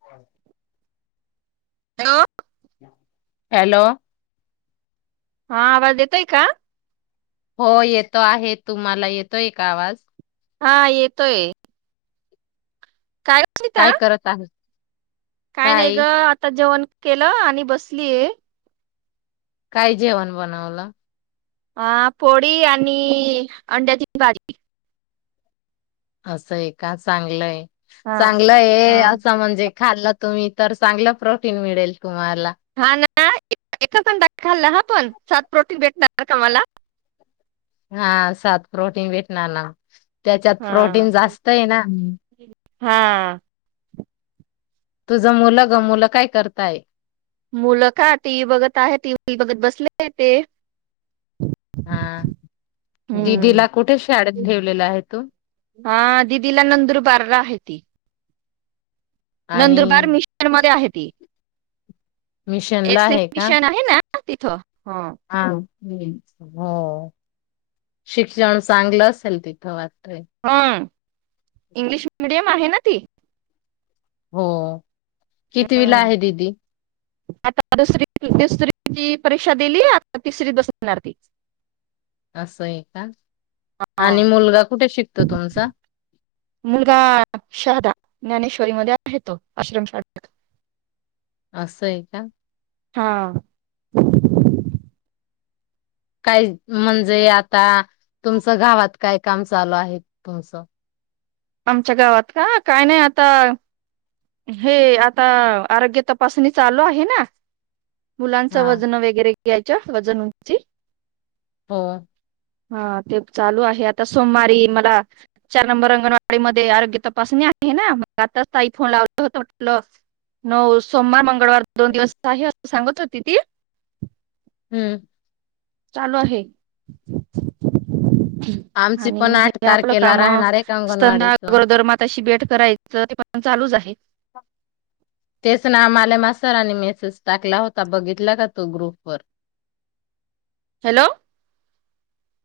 ह. हां? हॅलो. हा. आवाज येतोय का? हो, येतो आहे. तुम्हाला येतोय का आवाज? हा येतोय. कायच म्हणता? काय करत आहे काही नाही काय गं, आता जेवण- केलं आणि बसलीये - काय जेवण बनवलं? अं, पोडी आणि अंड्याची भाजी. असं आहे का? चांगलंयं. हा चांगलं आहे हा असं म्हणजे खाल्लं तुम्ही- तर चांगलं प्रोटीन मिळेल. तुम्हाला हा ना, एकच अंड खाल्लं हं पण - सात प्रोटीन भेट ना कामाला. हा, सात प्रोटीन भेटणार ना? त्याच्यात हा प्रोटीन जास्त आहे ना? हा. तुझं मुलं ग मुलं काय करताय? मुलं का टीव्ही बघत आहेत. टी व्ही बघत बसलेय ते- हा हम्म दिदीला कुठे शाळेत ठेवलेलं आहे तू? हा दिदीला नंदुरबारला आहे ती आणि नंदुरबार मिस्टर मध्ये आहेत. ती मिशनला एस एम आहे का? मिशन आहे ना तिथं. हा आ हो, शिक्षण चांगलं असेल तिथं वा [inaudible] इंग्लिश मिडियम आहे ना ती. हो कितीविला आहे दीदी? आता दुसरी दुसरी ची परीक्षा दिली. आता तिसरी बसविणार ती असं आहे का आणि हा. मुलगा कुठे शिक तोय तुमचा? मुलगा शहादा ज्ञानेश्वरी मध्ये आहे. तो आश्रम शाळेत असं आहे का. हा काय म्हणजे आता तुमचं गावात काय काम चालू आहे. तुमचं आमच्या गावात का काय नाही आता हे आता आरोग्य तपासणी चालू आहे ना. मुलांचं हा वजन वगैरे घ्यायच्या वजन, उंची हो हा ते चालू आहे. आता सोमवारी मला चार नंबर रंगणवा वाडी मध्ये आरोग्य तपासणी आहे ना मग आताच ताई फोन लावलं होत म्हंटल नऊ सोमवार, मंगळ मंगळवार दोन दिवस आहे. सांगत होती ती हम्म चालू आहे. आमची पण आणि आठ हे आपलं तारखेला काम राहणार आहे स्तना, अंगणवाडीच गरोदरमाताशी भेट करायचं ते पण चालूच आहे. तेच नाव मालेमा सरांनी मेसेज टाकला होता. बघितला का तो ग्रुपवर हॅलो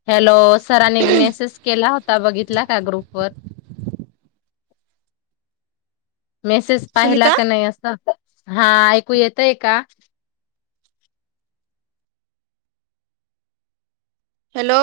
हॅलो सरांनी मेसेज केला होता बघितला का ग्रुप वर मेसेज पाहिला सुनीता का नाही असं हा ऐकू येतय का? हॅलो